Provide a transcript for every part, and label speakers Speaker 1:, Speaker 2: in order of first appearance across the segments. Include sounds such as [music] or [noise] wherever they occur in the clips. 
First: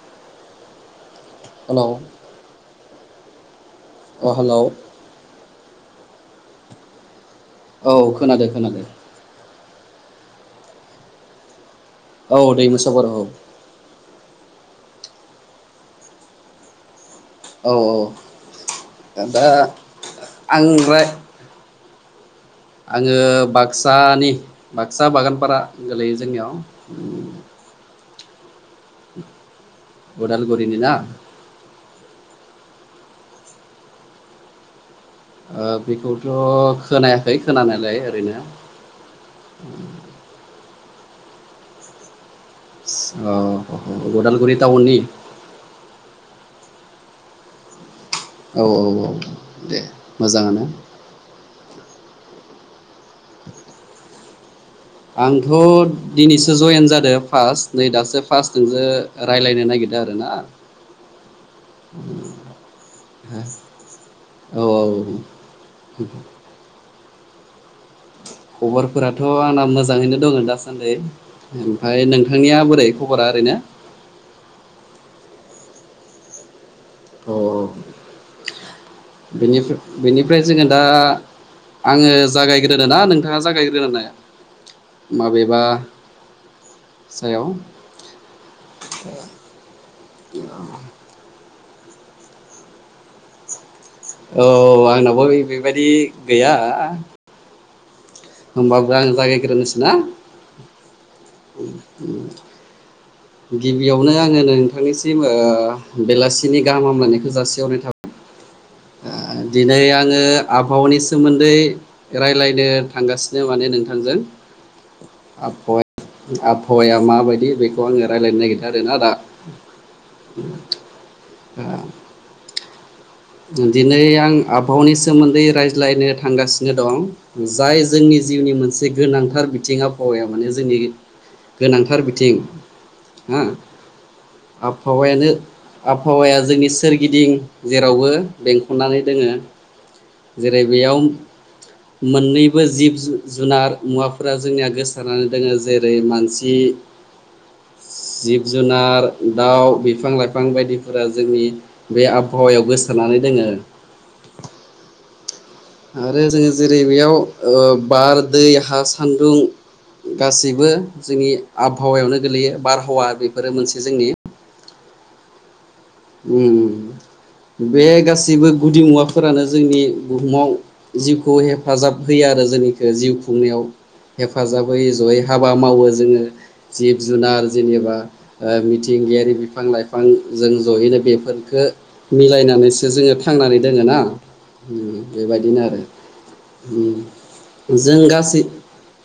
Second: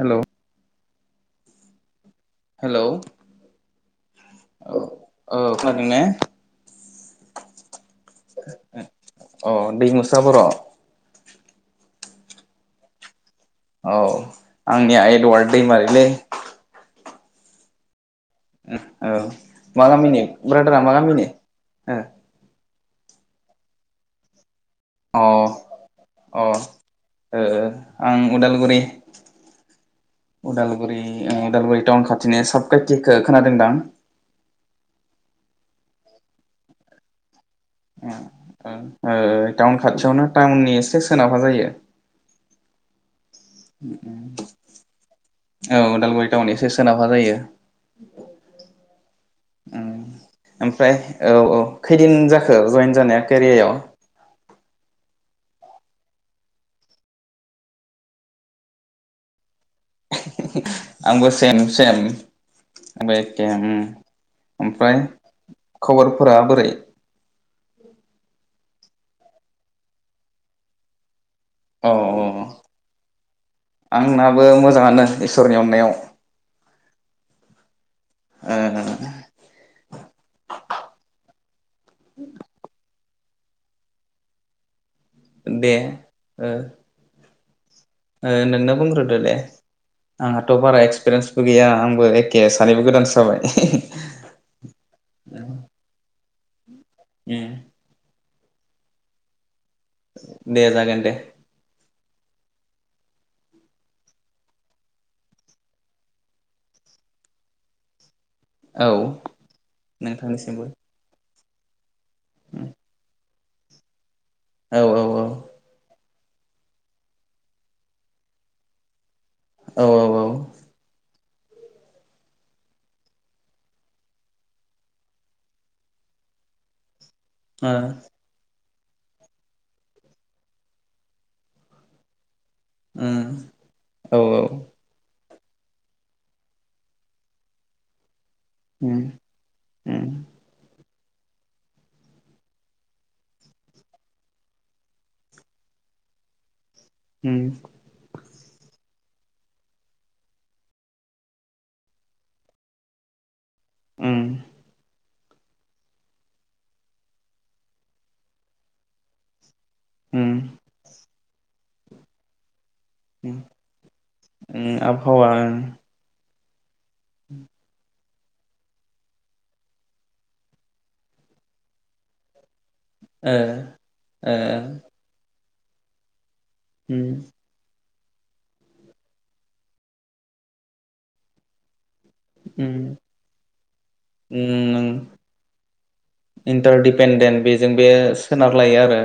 Speaker 1: हेल'
Speaker 2: hello
Speaker 1: hello
Speaker 2: hello
Speaker 1: औ औ खोनादों ने
Speaker 2: औ खोनादो खोनादो
Speaker 1: अ दैमुसा बर'
Speaker 2: औ दैमुसा बर औ
Speaker 1: औ आंनिया एडवार्ड दैमारिलै
Speaker 2: औ औ
Speaker 1: औ
Speaker 2: दा
Speaker 1: मा गामिनि
Speaker 2: आं
Speaker 1: ब्रादारा मा
Speaker 2: ओमफ्राय
Speaker 1: गामिनि ओ।
Speaker 2: आङो बाक्सानि बाक्सा
Speaker 1: ओ
Speaker 2: बागानपारा
Speaker 1: अ
Speaker 2: गोलैयो
Speaker 1: अ
Speaker 2: जोंनियाव उम
Speaker 1: ओ आं अदालगुरि
Speaker 2: उदालगुरिनि ना
Speaker 1: उदालगुरि ओ उदालगुरि ओ टाउन खाथ थिनि साबखाथिखो खोनादों दां।
Speaker 2: ओ बिखौथ' खोनायाखै। खोनानायालाय
Speaker 1: ओ
Speaker 2: ओरैनो
Speaker 1: ओ ओ टाउन खाथियावनो टाउननि एसे सोनाबहा जायो।
Speaker 2: औ उदालगुरि टाउननि
Speaker 1: औ उदालगुरि टाउन एसे सोनाबहा जायो।
Speaker 2: औ औ औ दे
Speaker 1: उम
Speaker 2: मोजाङानो।
Speaker 1: ओमफ्राय औ औ खैदिन जाखो जयेन जानाया केरियायाव
Speaker 2: आंथ' दिनैसो जयेन जादो फार्स्ट नै दासो फार्स्ट नोंजो रायलायनो नागिर जादो ना।
Speaker 1: आंबो सेम सेम। आंबो एखे ओम
Speaker 2: औ
Speaker 1: ओमफ्राय
Speaker 2: औ
Speaker 1: खबरफोरा बोरै?
Speaker 2: खबरफोराथ' आंना मोजाङैनो दङ दासान्दै।
Speaker 1: अ
Speaker 2: ओरैनो
Speaker 1: आंनाबो मोजाङानो इस सरनि अनायाव।
Speaker 2: औ औ बिनि बिनिफ्राय जोङो दा आङो जागायग्रोनो ना नोंथाङा जागायग्रोनो
Speaker 1: दे ओ
Speaker 2: हायाव
Speaker 1: ओ नोंनो बुंग्रोदोदे आंहाथ' बारा एक्सपिरियेन्स बो गैया आंबो एखे सानैबो गोदानसो जाबाय
Speaker 2: औ आंनावाबो बेबायाददि गैया
Speaker 1: उम
Speaker 2: होमबाबो आं जागाग्रोनोसै
Speaker 1: दे जागोन दे।
Speaker 2: उम गिबियावनो आङो नोंथांनिसिम ओ बेलासिनि गाहाम हामलायनायखौ जासिहरनाय थाबाय
Speaker 1: औ।
Speaker 2: ओ दिनै आङो
Speaker 1: नोंथांनिसिमबो
Speaker 2: आबहावानि सोमोन दै रायलायनो थांगासिनो माने नोंथांजों
Speaker 1: औ
Speaker 2: आबहावाया आबहावाया माबायदि बेखौ आङो रायलायनो नागिरदो आरोना दा।
Speaker 1: औ औ औ।
Speaker 2: ओ दिनै आं आबहावानि सोमोन्दै रायज्लायनो थांगासिनो दं।
Speaker 1: औ
Speaker 2: जाय जोंनि जिउनि मोनसे जे गोनांथार बिथिं आबहावाया माने जोंनि गोनांथार बिथिं।
Speaker 1: उम
Speaker 2: हो
Speaker 1: औ औ।
Speaker 2: आबहावायानो आबहावाया जोंनि सोरगिदिं जेरावबो
Speaker 1: उम
Speaker 2: बेंखननानै दोङो
Speaker 1: उम
Speaker 2: जेरै बेयाव
Speaker 1: [inaudible]
Speaker 2: मोननैबो जिब जु-जुनार मुवाफोरा जोंनिया गोसारनानै दोंङो जेरै मानसि
Speaker 1: उम
Speaker 2: जिब जुनार दाउ बिफां लाइफां बायदिफोरा जोंनि बे आबहावायाव गोसारनानै दोङो आरो जोङो जेरै बेयाव ओ बार दै हा सान्दुं
Speaker 1: उम
Speaker 2: गासैबो जोंनि आबहावायावनो गोलैयो बारहावा बेफोरो मोनसे जोंनि
Speaker 1: हावा ओं
Speaker 2: उम बे गास सैबो गुदि मुवाफोरानो जोंनि बुहुमाव जिउखौ हेफाजाब होयो आरो जों ओ जिउ
Speaker 1: ओ
Speaker 2: खुंनायाव
Speaker 1: ओ
Speaker 2: हेफाजाब जिब
Speaker 1: उम
Speaker 2: जुनार जेनेबा ओ मिथिंगायारि बिफां लाइफां जों जयैनो बेफोरखो
Speaker 1: उम
Speaker 2: मिलायनानैसो जोङो थांनानै दोङो ना
Speaker 1: उम
Speaker 2: बेबायदिनो आरो उम
Speaker 1: इन्टारडिपेन्डेन्ट बेजों बे सोनारलायो आरो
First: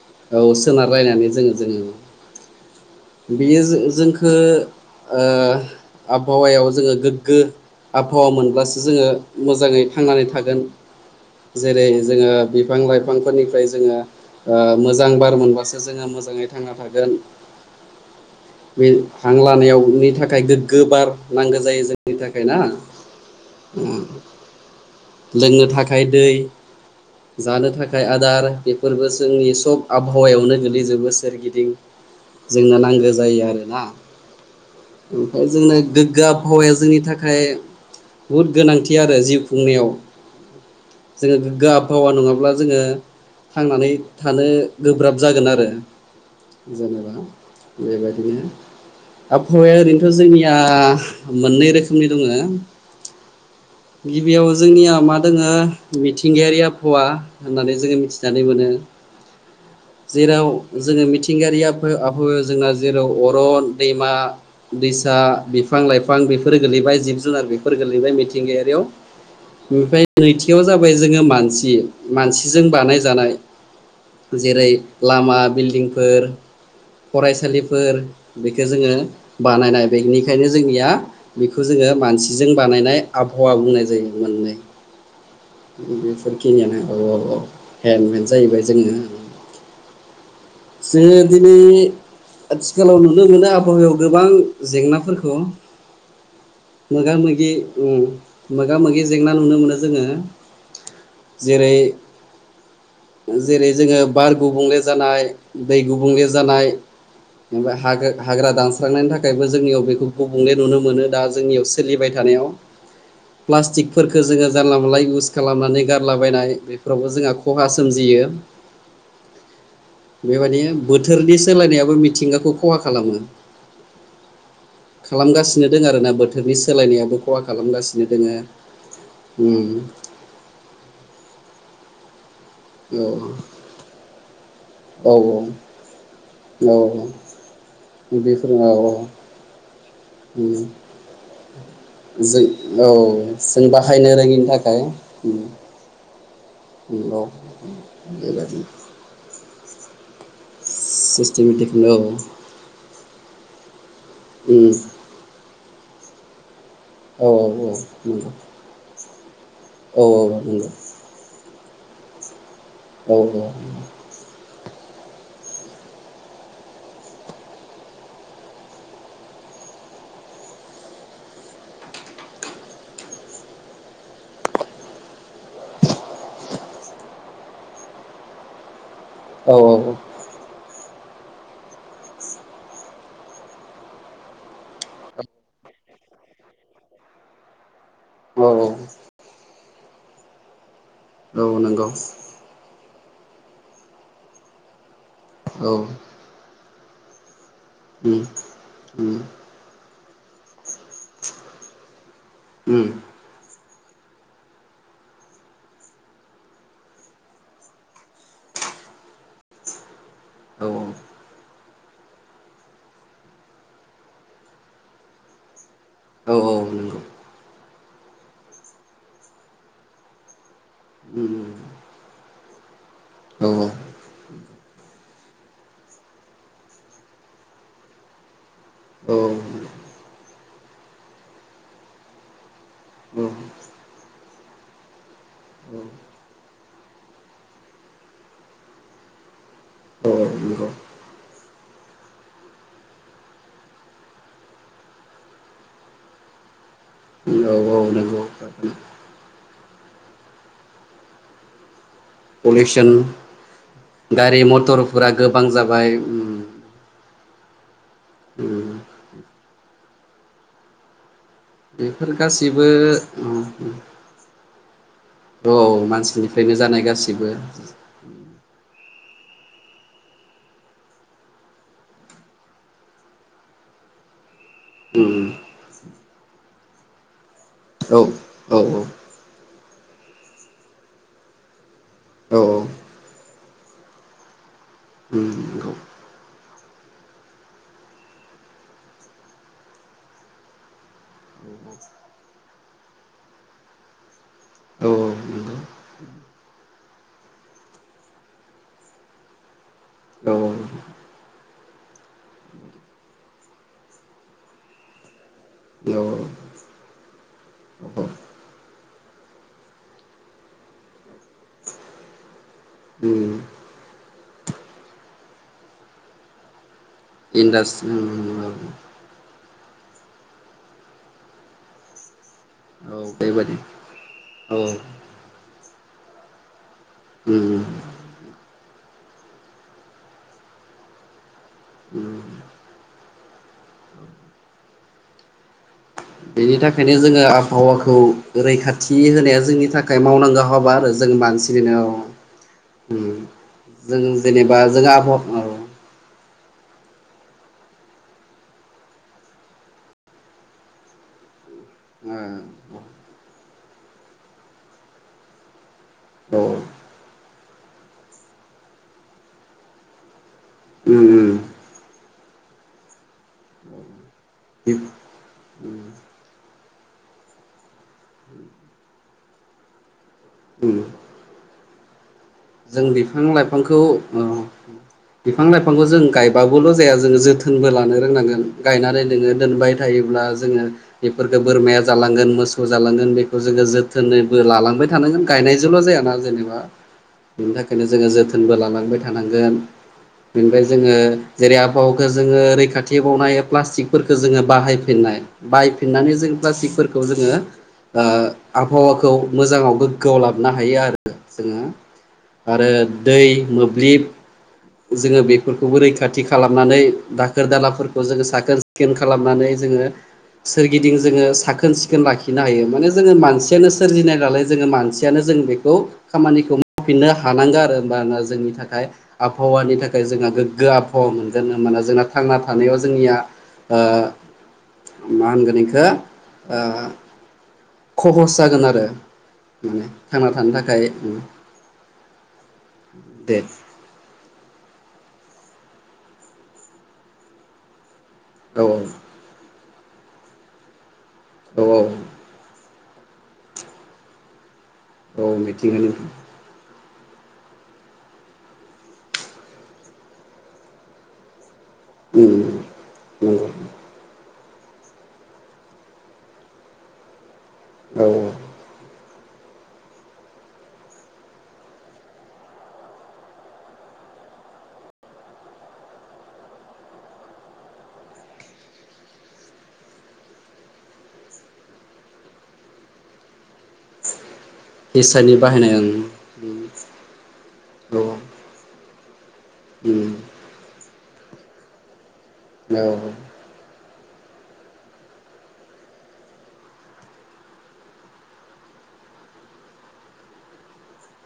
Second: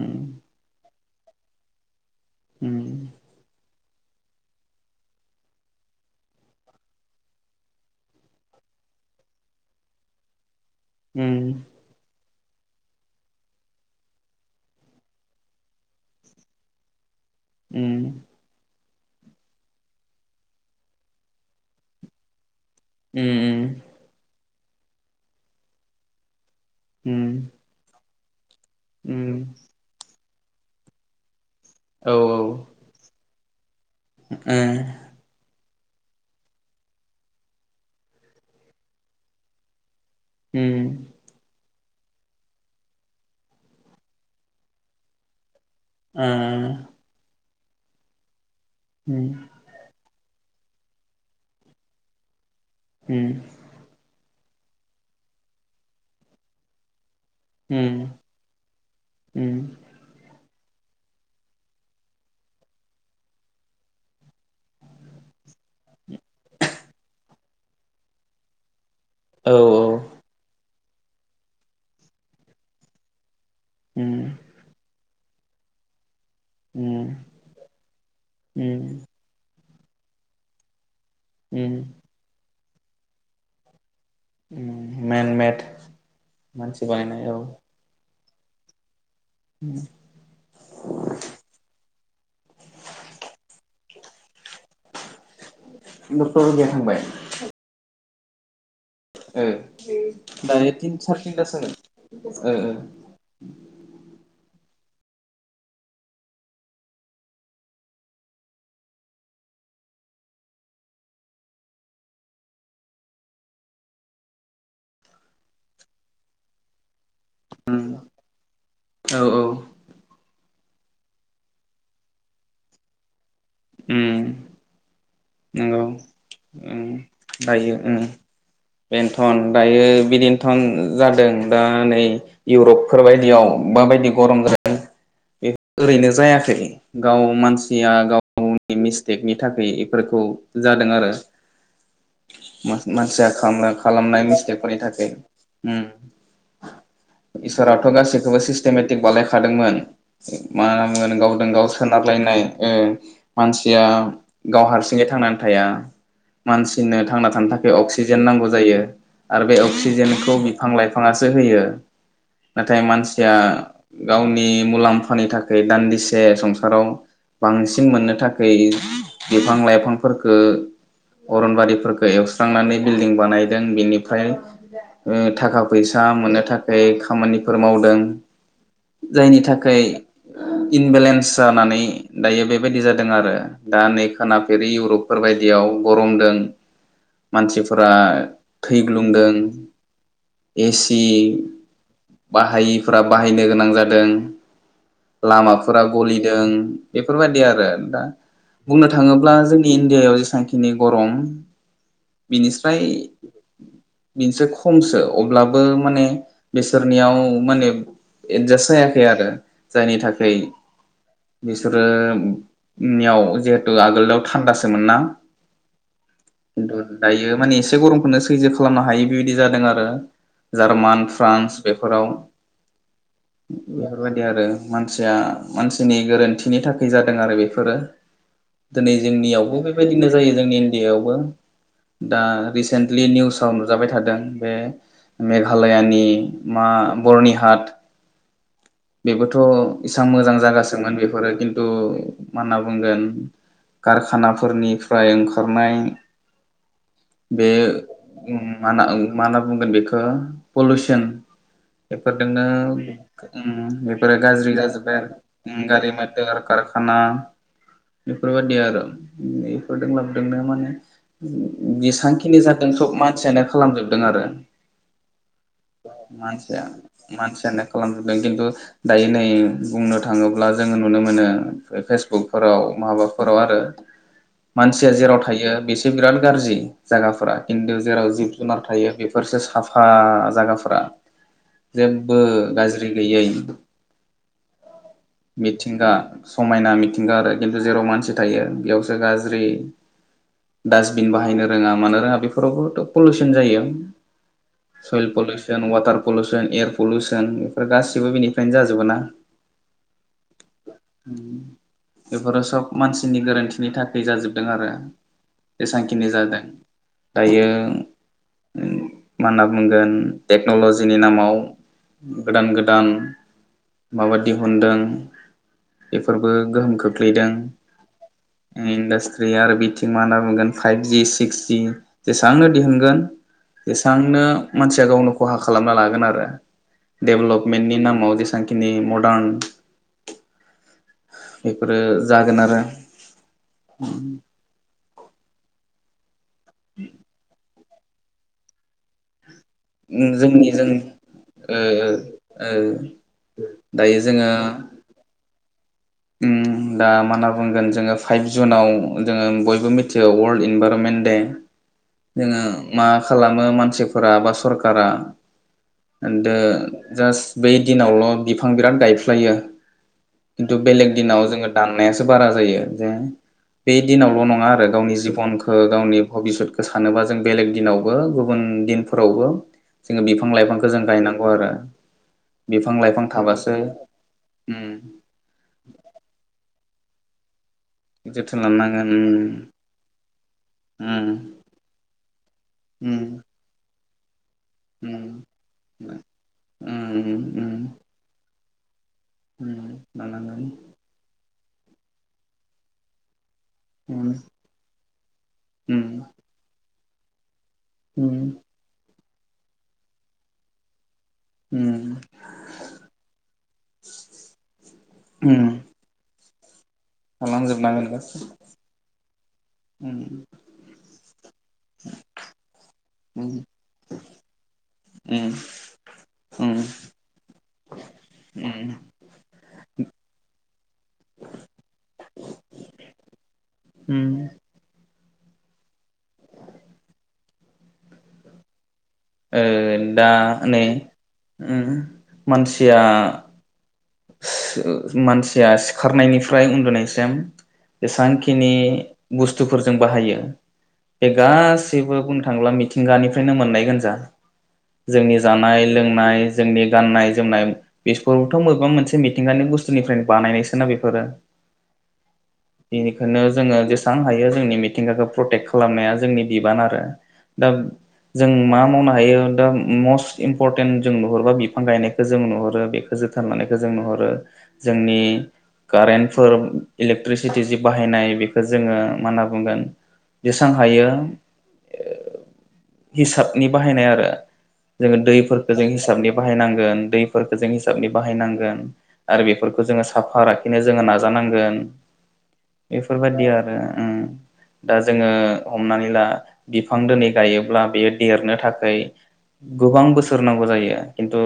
Speaker 1: उम
Speaker 2: रायनानै जोङो जोङो
Speaker 1: उम
Speaker 2: बेयो जों-जोंखो ओ आबहावायाव जोङो गोग्गो आबहावा मोनब्लासो जोङो मोजाङै थांनानै थागोन
Speaker 1: उम
Speaker 2: जेरै जोङो बिफां लाइफांफोरनिफ्राय जोङो ओ मोजां बार मोनबासो जोङो मोजाङै थांना थागोन
Speaker 1: उम
Speaker 2: बे हां लानायावनि थाखाय गोग्गो बार नांगौ जायो जोंनि थाखाय ना
Speaker 1: उम
Speaker 2: लोंनो थाखाय दै
Speaker 1: उम
Speaker 2: जानो थाखाय आदार बेफोरबो
Speaker 1: उम
Speaker 2: जोंनि सब आबहावायावनो गोलैजोबो सोरगिदिं
Speaker 1: औ ओ
Speaker 2: जोंनो नांगौ जायो आरो
Speaker 1: उम
Speaker 2: ओमफ्राय जोंनो गोग्गो आबहावाया जोंनि थाखाय बहुद गोनांथि आरो जिउ खुंनायाव
Speaker 1: ओ उम
Speaker 2: जोङो गोगाब हावा नङाब्ला जोङो थांनानै थानो गोब्राब जागोन आरो जेनेबा बेबायदिनो आबहावाया ओरैनोथ' जोंनि आ मोननै रोखोमनि दङ
Speaker 1: उम
Speaker 2: बेयाव जोंनिया मा दोङो मिथिंगायारि आबहावा होननानै जोङो
Speaker 1: उम
Speaker 2: मिथिनानै मोनो
Speaker 1: उम
Speaker 2: जेराव जोङो मि मिथिंगायारियाफो आफो जोंना जेराव अरन दैमा दैसा बिफां लाइफां बिफां बेफोर गोलैबाय जिब जुनार बेफोर गोलैबाय मिथिंगायारियाव
Speaker 1: औ औ
Speaker 2: ओमफाय नैथियाव जाबाय जोङो मानसि मानसिजों बानाय जानाय
Speaker 1: उम
Speaker 2: जेरै लामा बिल्दिंफोर
Speaker 1: उम
Speaker 2: फरायसालिफोर बेखो
Speaker 1: उम
Speaker 2: जोङो
Speaker 1: उम
Speaker 2: बानायनाय बेनिखायनो जोंनिया बेखौ
Speaker 1: उम
Speaker 2: जोङो मानसिजों बानायनाय आबहावा बुंनाय जायो मोननै
Speaker 1: मेनमेड
Speaker 2: बेफोरखिनियानो
Speaker 1: मानसि बानायनाय
Speaker 2: अबावबब हेन्दमेन जाहैबाय जोङो
Speaker 1: उम
Speaker 2: जों दिनै आथिखालाव नुनो मोनो आबहावायाव गोबां जेंनाफोरखौ
Speaker 1: डक्टर अगिया थांबाय
Speaker 2: मोगा मोगि उम मोग मोगा मोगि जेंना
Speaker 1: ओ
Speaker 2: नुनो मोनो जोङो
Speaker 1: दायो तिन साराय तिनथासो
Speaker 2: जेरै
Speaker 1: जागोन
Speaker 2: जेरै जोङो बार गुबुंले जानाय दै गुबुंले जानाय एबा हागा हाग्रा दानस्रांनायनि थाखायबो जोंनियाव बेखौ गुबुंले नुनो मोनो दा जोंनियाव सोलिबाय था थानायाव प्लास्टिक खहा सोमजियो
Speaker 1: ओ ओ
Speaker 2: बेबादिनो बोथोरनि सोलायनायाबो मिथिंगाखौ खहा खालामो
Speaker 1: उम
Speaker 2: खालामगासिनो
Speaker 1: नंगौ
Speaker 2: दङ आरो ना बोथोरनि
Speaker 1: उम
Speaker 2: सोलायनायाबो खहा खालामगासिनो दोङो
Speaker 1: बेन्थन
Speaker 2: उम
Speaker 1: दायो बिदिन्थन जादों दा नै इउरपफोर बायदियाव माबायदि गरम जादों
Speaker 2: औ
Speaker 1: बे ओरैनो जायाखै
Speaker 2: औ
Speaker 1: गाव मानसिया
Speaker 2: औ
Speaker 1: गाव
Speaker 2: बेफोर औ
Speaker 1: आंनि
Speaker 2: औ
Speaker 1: मिस्टेकनि थाखाय बेफोरखौ
Speaker 2: उम
Speaker 1: जादों आरो
Speaker 2: जों औ
Speaker 1: मासे मानसिया
Speaker 2: जों
Speaker 1: खालाम
Speaker 2: बाहायनो
Speaker 1: खालामनाय
Speaker 2: रोङिनि
Speaker 1: मिस्टेकफोरनि थाखाय
Speaker 2: उम
Speaker 1: ओम
Speaker 2: नंगौ
Speaker 1: इसोराथ' गासैखौबो
Speaker 2: बेबायदि
Speaker 1: सिस्टेमेटिक बानायखादोंमोन मा होनना बुंगोन गावजों गाव
Speaker 2: सिस्टेमेटिकनो
Speaker 1: सोनारलायनाय ओ मानसिया गाव हारसिङै थांनानै थाया मानसिनो
Speaker 2: औ उम औ
Speaker 1: थांना थानो थाखाय अक्सिजेन नांगौ जायो आरो बे
Speaker 2: औ
Speaker 1: अक्सिजेनखौ
Speaker 2: नंगौ
Speaker 1: बिफां लाइफाङासो होयो। नाथाय
Speaker 2: औ
Speaker 1: मानसिया
Speaker 2: नंगौ
Speaker 1: गावनि मुलाम्फानि थाखाय दान्दिसे संसाराव बांसिन मोननो थाखाय बिफां लाइफांफोरखो अरनबारिफोरखौ एवस्रांनानै बिल्डिं बानायदों बेनिफ्राय ओ थाखा फैसा हा मोननो थाखाय खामानिफोर मावदों जायनि
Speaker 2: औ
Speaker 1: थाखाय इनबेलेन्स जानानै दायो बेबायदि जादों। दों आरो दा नै खोनाफेरै इउरपफोर बायदियाव गरमदों मानसि फ्रा
Speaker 2: औ
Speaker 1: थैग्लुंदों एस सि
Speaker 2: औ नंगौ
Speaker 1: बाहायिफोरा बाहायनो गोनां जादों।
Speaker 2: औ
Speaker 1: लामाफोरा गलिदों बेफोरबायदि आरो दा
Speaker 2: उम
Speaker 1: बुंनो
Speaker 2: उम
Speaker 1: थाङोब्ला जोंनि इण्डियायाव जिसां खिनि गरम बिनिस्राय
Speaker 2: उम
Speaker 1: बेनोसो खमसो अब्लाबो माने बेसोरनियाव माने एदजास्ट जायाखै आरो जायनि थाखाय
Speaker 2: औ
Speaker 1: बिसोरो नियाव जिहेतु आगोलाव थान्दासोमोन ना
Speaker 2: औ
Speaker 1: खिन्थु
Speaker 2: नंगौ
Speaker 1: दायो माने एसे गरमखौनो सैज्य खालामनो हायो बेबायदि जादों आरो जार्मान
Speaker 2: उम
Speaker 1: फ्रान्स बेफोराव
Speaker 2: औ औ
Speaker 1: बेफोरबायदि आरो मानसि सिया मानसिनि गोरोन्थिनि थाखाय जादों आरो बेफोरो दिनै
Speaker 2: औ
Speaker 1: जोंनियावबो बेबायदिनो जायो जोंनि इण्डियायावबो दा रिसेन्टलि निउसाव नुजाबाय थादों बे मेघालयानि मा बरनि हाट बेबो थ' इसां मोजां
Speaker 2: नंगौ
Speaker 1: जागासोमोन बेफोरो किन्थु मा होनना बुंगोन कारखानाफोरनिफ्राय ओंखारनाय बे
Speaker 2: औ औ नंगौ
Speaker 1: मा होना मा होनना बुंगोन बेखौ पलुसन बेफोरदोंनो
Speaker 2: पलिउसन
Speaker 1: ओम बेफोरो
Speaker 2: गारि
Speaker 1: गाज्रि जाजोबबाय
Speaker 2: मटरफोरा
Speaker 1: आरो
Speaker 2: गोबां
Speaker 1: ओम
Speaker 2: जाबाय
Speaker 1: गारि
Speaker 2: उम
Speaker 1: मथर कारखा ना बेफोरबायदि
Speaker 2: उम
Speaker 1: आरो बेफोरजों लाबोदोंनो माने
Speaker 2: बेफोर
Speaker 1: जिसेबांखिनि
Speaker 2: गासैबो
Speaker 1: जादों सब मानसियानो खालामजोबदों आरो
Speaker 2: औ मानसिनिफ्रायनो
Speaker 1: मानसिया
Speaker 2: जानाय गासिबो
Speaker 1: मानसियानो खालामजुबदों खिन्थु दायो नै बुंनो थाङोब्ला जोङो नुनो मोनो फेसबुकफोराव माबाफोराव आरो मानसिया जेराव थायो बेसो बिराद गाज्रि जायागाफोरा खिन्थु
Speaker 2: औ
Speaker 1: जेराव जिब जुनार
Speaker 2: औ औ
Speaker 1: थायो बेफोरसो साफा जायगाफोरा जेबो
Speaker 2: औ
Speaker 1: गाज्रि गैयै
Speaker 2: उम नंगौ
Speaker 1: मिथिंगा समायना मिथिंगा आरो खिन्थु जेराव मानसि थायो बेयावसो गाज्रि दा जो जों बाहायनो रोङा मानो रोङा बेफोरावबोथ' पलिउसन जायो।
Speaker 2: औ
Speaker 1: सयल
Speaker 2: नंगौ
Speaker 1: pollution water pollution air pollution बेफोर गाससिबो बेनिफ्रायनो जाजोबगोना
Speaker 2: औ
Speaker 1: बेफोरो सब मानसिनि गोरोन्थिनि थाख जाजोबदों आरो
Speaker 2: औ औ
Speaker 1: एसांखिनि जादों दायो मा होनना बुंगोन टेक्न'लजिनि नामाव गोदान गो दान
Speaker 2: उम
Speaker 1: माबा दिहुनदों बेफोरबो गोहोम खो ख्लैदों
Speaker 2: इन्डास्ट्रि औ
Speaker 1: मा होनना बुंगोन फाइब जि सिकजि जेसे बांनो दिहुनगोन
Speaker 2: औ बेबायदि
Speaker 1: जेसेबांनो
Speaker 2: औ
Speaker 1: मानसिया गावनो खहा खालामना लागोन आरो
Speaker 2: उम
Speaker 1: डेभेलपमेन्टनि नामाव जेसेबांखिनि मडार्न बेफोरो
Speaker 2: उम
Speaker 1: जागोन आरो
Speaker 2: बेनि थाखायनो जोंङो आबहावाखौ रैखाथि होनाया जोंनि थाखाय मावनांगौ हाबा आरो जों
Speaker 1: ओ
Speaker 2: मानसिनिनो
Speaker 1: ओ दायो
Speaker 2: जों
Speaker 1: जोङो
Speaker 2: जेने बा जों आबहा अ
Speaker 1: उम दा मा होनना बुंगोन जोंङो फाइभ जुनाव जोंङो बयबो मिथियो अवार्ल्ड इनभाइरनमेन्ट दे जोंङो मा
Speaker 2: औ
Speaker 1: खालामो मानसिफोरा बा सरकारा दो
Speaker 2: औ
Speaker 1: जास्ट बै दिनावल बिफां बिराद गायफ्लायो दो बेलेग
Speaker 2: उम
Speaker 1: दिनाव जोंङो दान्नायासो बारासो जायो जे
Speaker 2: उम
Speaker 1: बे दिनावल' नङा आरो गावनि जिबनखौ गावनि भबिसतखौ सानोबा जों बेलेग दिनावबो गुबुन दिनफोरावबो जोंङो बिफां लाइफांखौ जों गायनांगौ आरो
Speaker 2: जों
Speaker 1: लाइफां
Speaker 2: बिफां
Speaker 1: थाबासो
Speaker 2: लाइफांखौ
Speaker 1: उम
Speaker 2: बिफां लाइफांखौ जों गायबाबल' जाया जोंङो जोथोन थोनबो लानो रोंनांगोन
Speaker 1: जोथोन
Speaker 2: गायनानै
Speaker 1: लानांगोन
Speaker 2: नोंङो दोनबाय थायोब्ला जोंङो
Speaker 1: उम
Speaker 2: बेफोरखो बोरमाया जालांगोनो गोसो
Speaker 1: उम
Speaker 2: जालांगोन बेखौ जोंङो जो जोथोनैबो लालांबाय
Speaker 1: उम
Speaker 2: थानांगोन गायनायजोंल' जायाना जेनेबा
Speaker 1: उम
Speaker 2: बिनि
Speaker 1: उम
Speaker 2: थाखायनो जोंङो जोथोनबो ला लांबाय थानांगोन
Speaker 1: उम लानांगोन
Speaker 2: जोंङो जेरै आबहावाखौ जोंङो रैखाथिहोबावनाय
Speaker 1: उम
Speaker 2: प्लास्टिकफोरखौ जोङो बाहायफिननाय
Speaker 1: उम
Speaker 2: बाहायफिननानै जोंङो प्लास्टिकफोरखौ जोंङो
Speaker 1: उम
Speaker 2: आबहावाखौ मोजाङाव गोग्गोआव लाबोनो हायो आरो जोंङो
Speaker 1: उम
Speaker 2: आरो दै मोब्लिब जोंङो
Speaker 1: उम
Speaker 2: बेफोरखौबो रैखाथि खालामो खालामनानै दाखोर
Speaker 1: खालामजोबनांगोन
Speaker 2: दालाफोरखौ
Speaker 1: गासै
Speaker 2: जोंङो साखोन सिखोन खालामनानै जोंङो
Speaker 1: उम
Speaker 2: सोरगिदिं जोंङो साखोन सिखोन लाखिनो हायो माने जोंङो
Speaker 1: उम
Speaker 2: मानसियानो सोरजिनाय नलाय जोंङो मानसियानो
Speaker 1: उम
Speaker 2: जों बेखौ खामानिखौ
Speaker 1: उम
Speaker 2: माव हानांगोन आरो हबा जोंनि
Speaker 1: उम
Speaker 2: थाखाय आबहावानि थाखाय जोंहा गोग्गो आबहावा मोनगोन माना जोंना थांना थानायाव जोंनिया
Speaker 1: उम
Speaker 2: मा होनगोन बेखौ ओ खहस जागोन आरो
Speaker 1: ओ
Speaker 2: माने
Speaker 1: दा
Speaker 2: थांना थानो
Speaker 1: नै
Speaker 2: थाखाय
Speaker 1: ओहो मानसिया
Speaker 2: दे
Speaker 1: मानसिया सिखारनायनिफ्राय उन्दुनायसिम एसां खिनि
Speaker 2: औ
Speaker 1: बुस्थुफोरजों बाहायो बे
Speaker 2: औ औ
Speaker 1: गासैबो बुंनो थाङोब्ला मिथि गानिफ्रायनो मोननाय गोजा जोंनि
Speaker 2: औ
Speaker 1: जानाय
Speaker 2: मिथिंगानि
Speaker 1: लोंनाय जोंनि गाननाय जोमनाय बेबोथ बबेबा मोनसे मिथिंगानि बुस्थुनिफ्राय बानायनायसोना बेफोरो
Speaker 2: उम
Speaker 1: बेनिखायनो
Speaker 2: नंगौ
Speaker 1: जोंङो जेसेबां हायो जोंनि मिथिंगाखौ प्रटेक खालामनाया जोंनि बिबान आरो दा
Speaker 2: औ
Speaker 1: जों मा मावनो हायो दा मस्ट इम्परटेन्ट जों नुहरोबा बिफां गायनायखौ जों नुहरो बेखौ जोथोनलानायखो जों नुहरो जोंनि कारेन्टफोर इलेक्ट्रिसिटि जि बाहायनाय बेखौ जोंङो मा होनना बुंगोन जेसेबां हायो [inaudible] हिसाबनि बाहायनाय आरो जोंङो
Speaker 2: केसानि
Speaker 1: दैफोरखौ जों
Speaker 2: बाहायनाय
Speaker 1: हिसाबनि बाहायनांगोन दैफोरखो जों हिसाबनि
Speaker 2: ओं
Speaker 1: बाहायनांगोन आरो बेफोरखौ जोंङो साफा लाखिनो जोंङो नाजानांगोन
Speaker 2: औ
Speaker 1: बेफोरबायादि आरो दा जोंङो हमनानै ला बिफां दोनै गायोब्ला बेयो देरनो थाखाय गोबां बोसोर नांगौ जायो खिन्थु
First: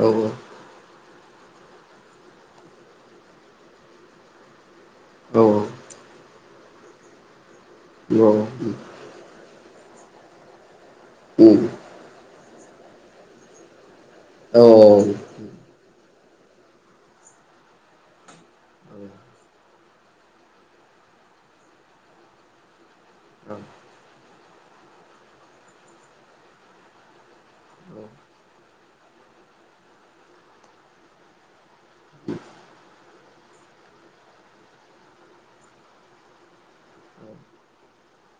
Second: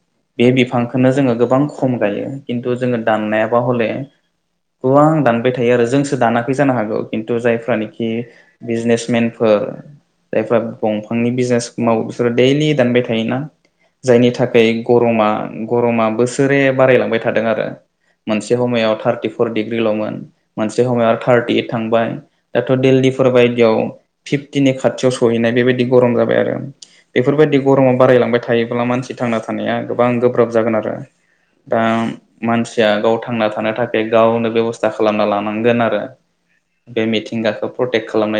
Speaker 2: औ
Speaker 1: बे बिफांखौनो जोंङो। गोबां खम गायो खिन्थु जोंङो दाननायाबा हले। गोबां दानबाय थायो आरो जोंसो दानाखै जानो हागौ खिन्थु जाय। फ्रानिखि
Speaker 2: औ
Speaker 1: बिजनेसमेनफोर जायफ्रा। दंफांनि बिजनेस मावो बिसोरो दैलि दानबाय थायोना। जायनि
Speaker 2: औ
Speaker 1: थाखाय गरमा गरमा बोसोरै बारायलांबाय थादों आरो। मोनसे समायाव थार्टिफर डिग्रिल'मोन मोनसे समायाव थार्टि इट थांबाय दाथ' दिल्ली।
Speaker 2: औ
Speaker 1: बायायदियाव फिफटिनि खाथियाव सहैनाय बेबायदि गरम जाबाय आरो बे। बेफोरबायदि गरमाव बारायलांबाय थायोब्ला मानसि थांना थानाया गोबां गोब्राब जागोन आरो। दा मानसिया गाव थांना थानो थाखाय गावनो बेब'स्था खालामना लानांगोन आरो। बे मिथिंगाखौ प्रटेक्ट खालामनाय जायो।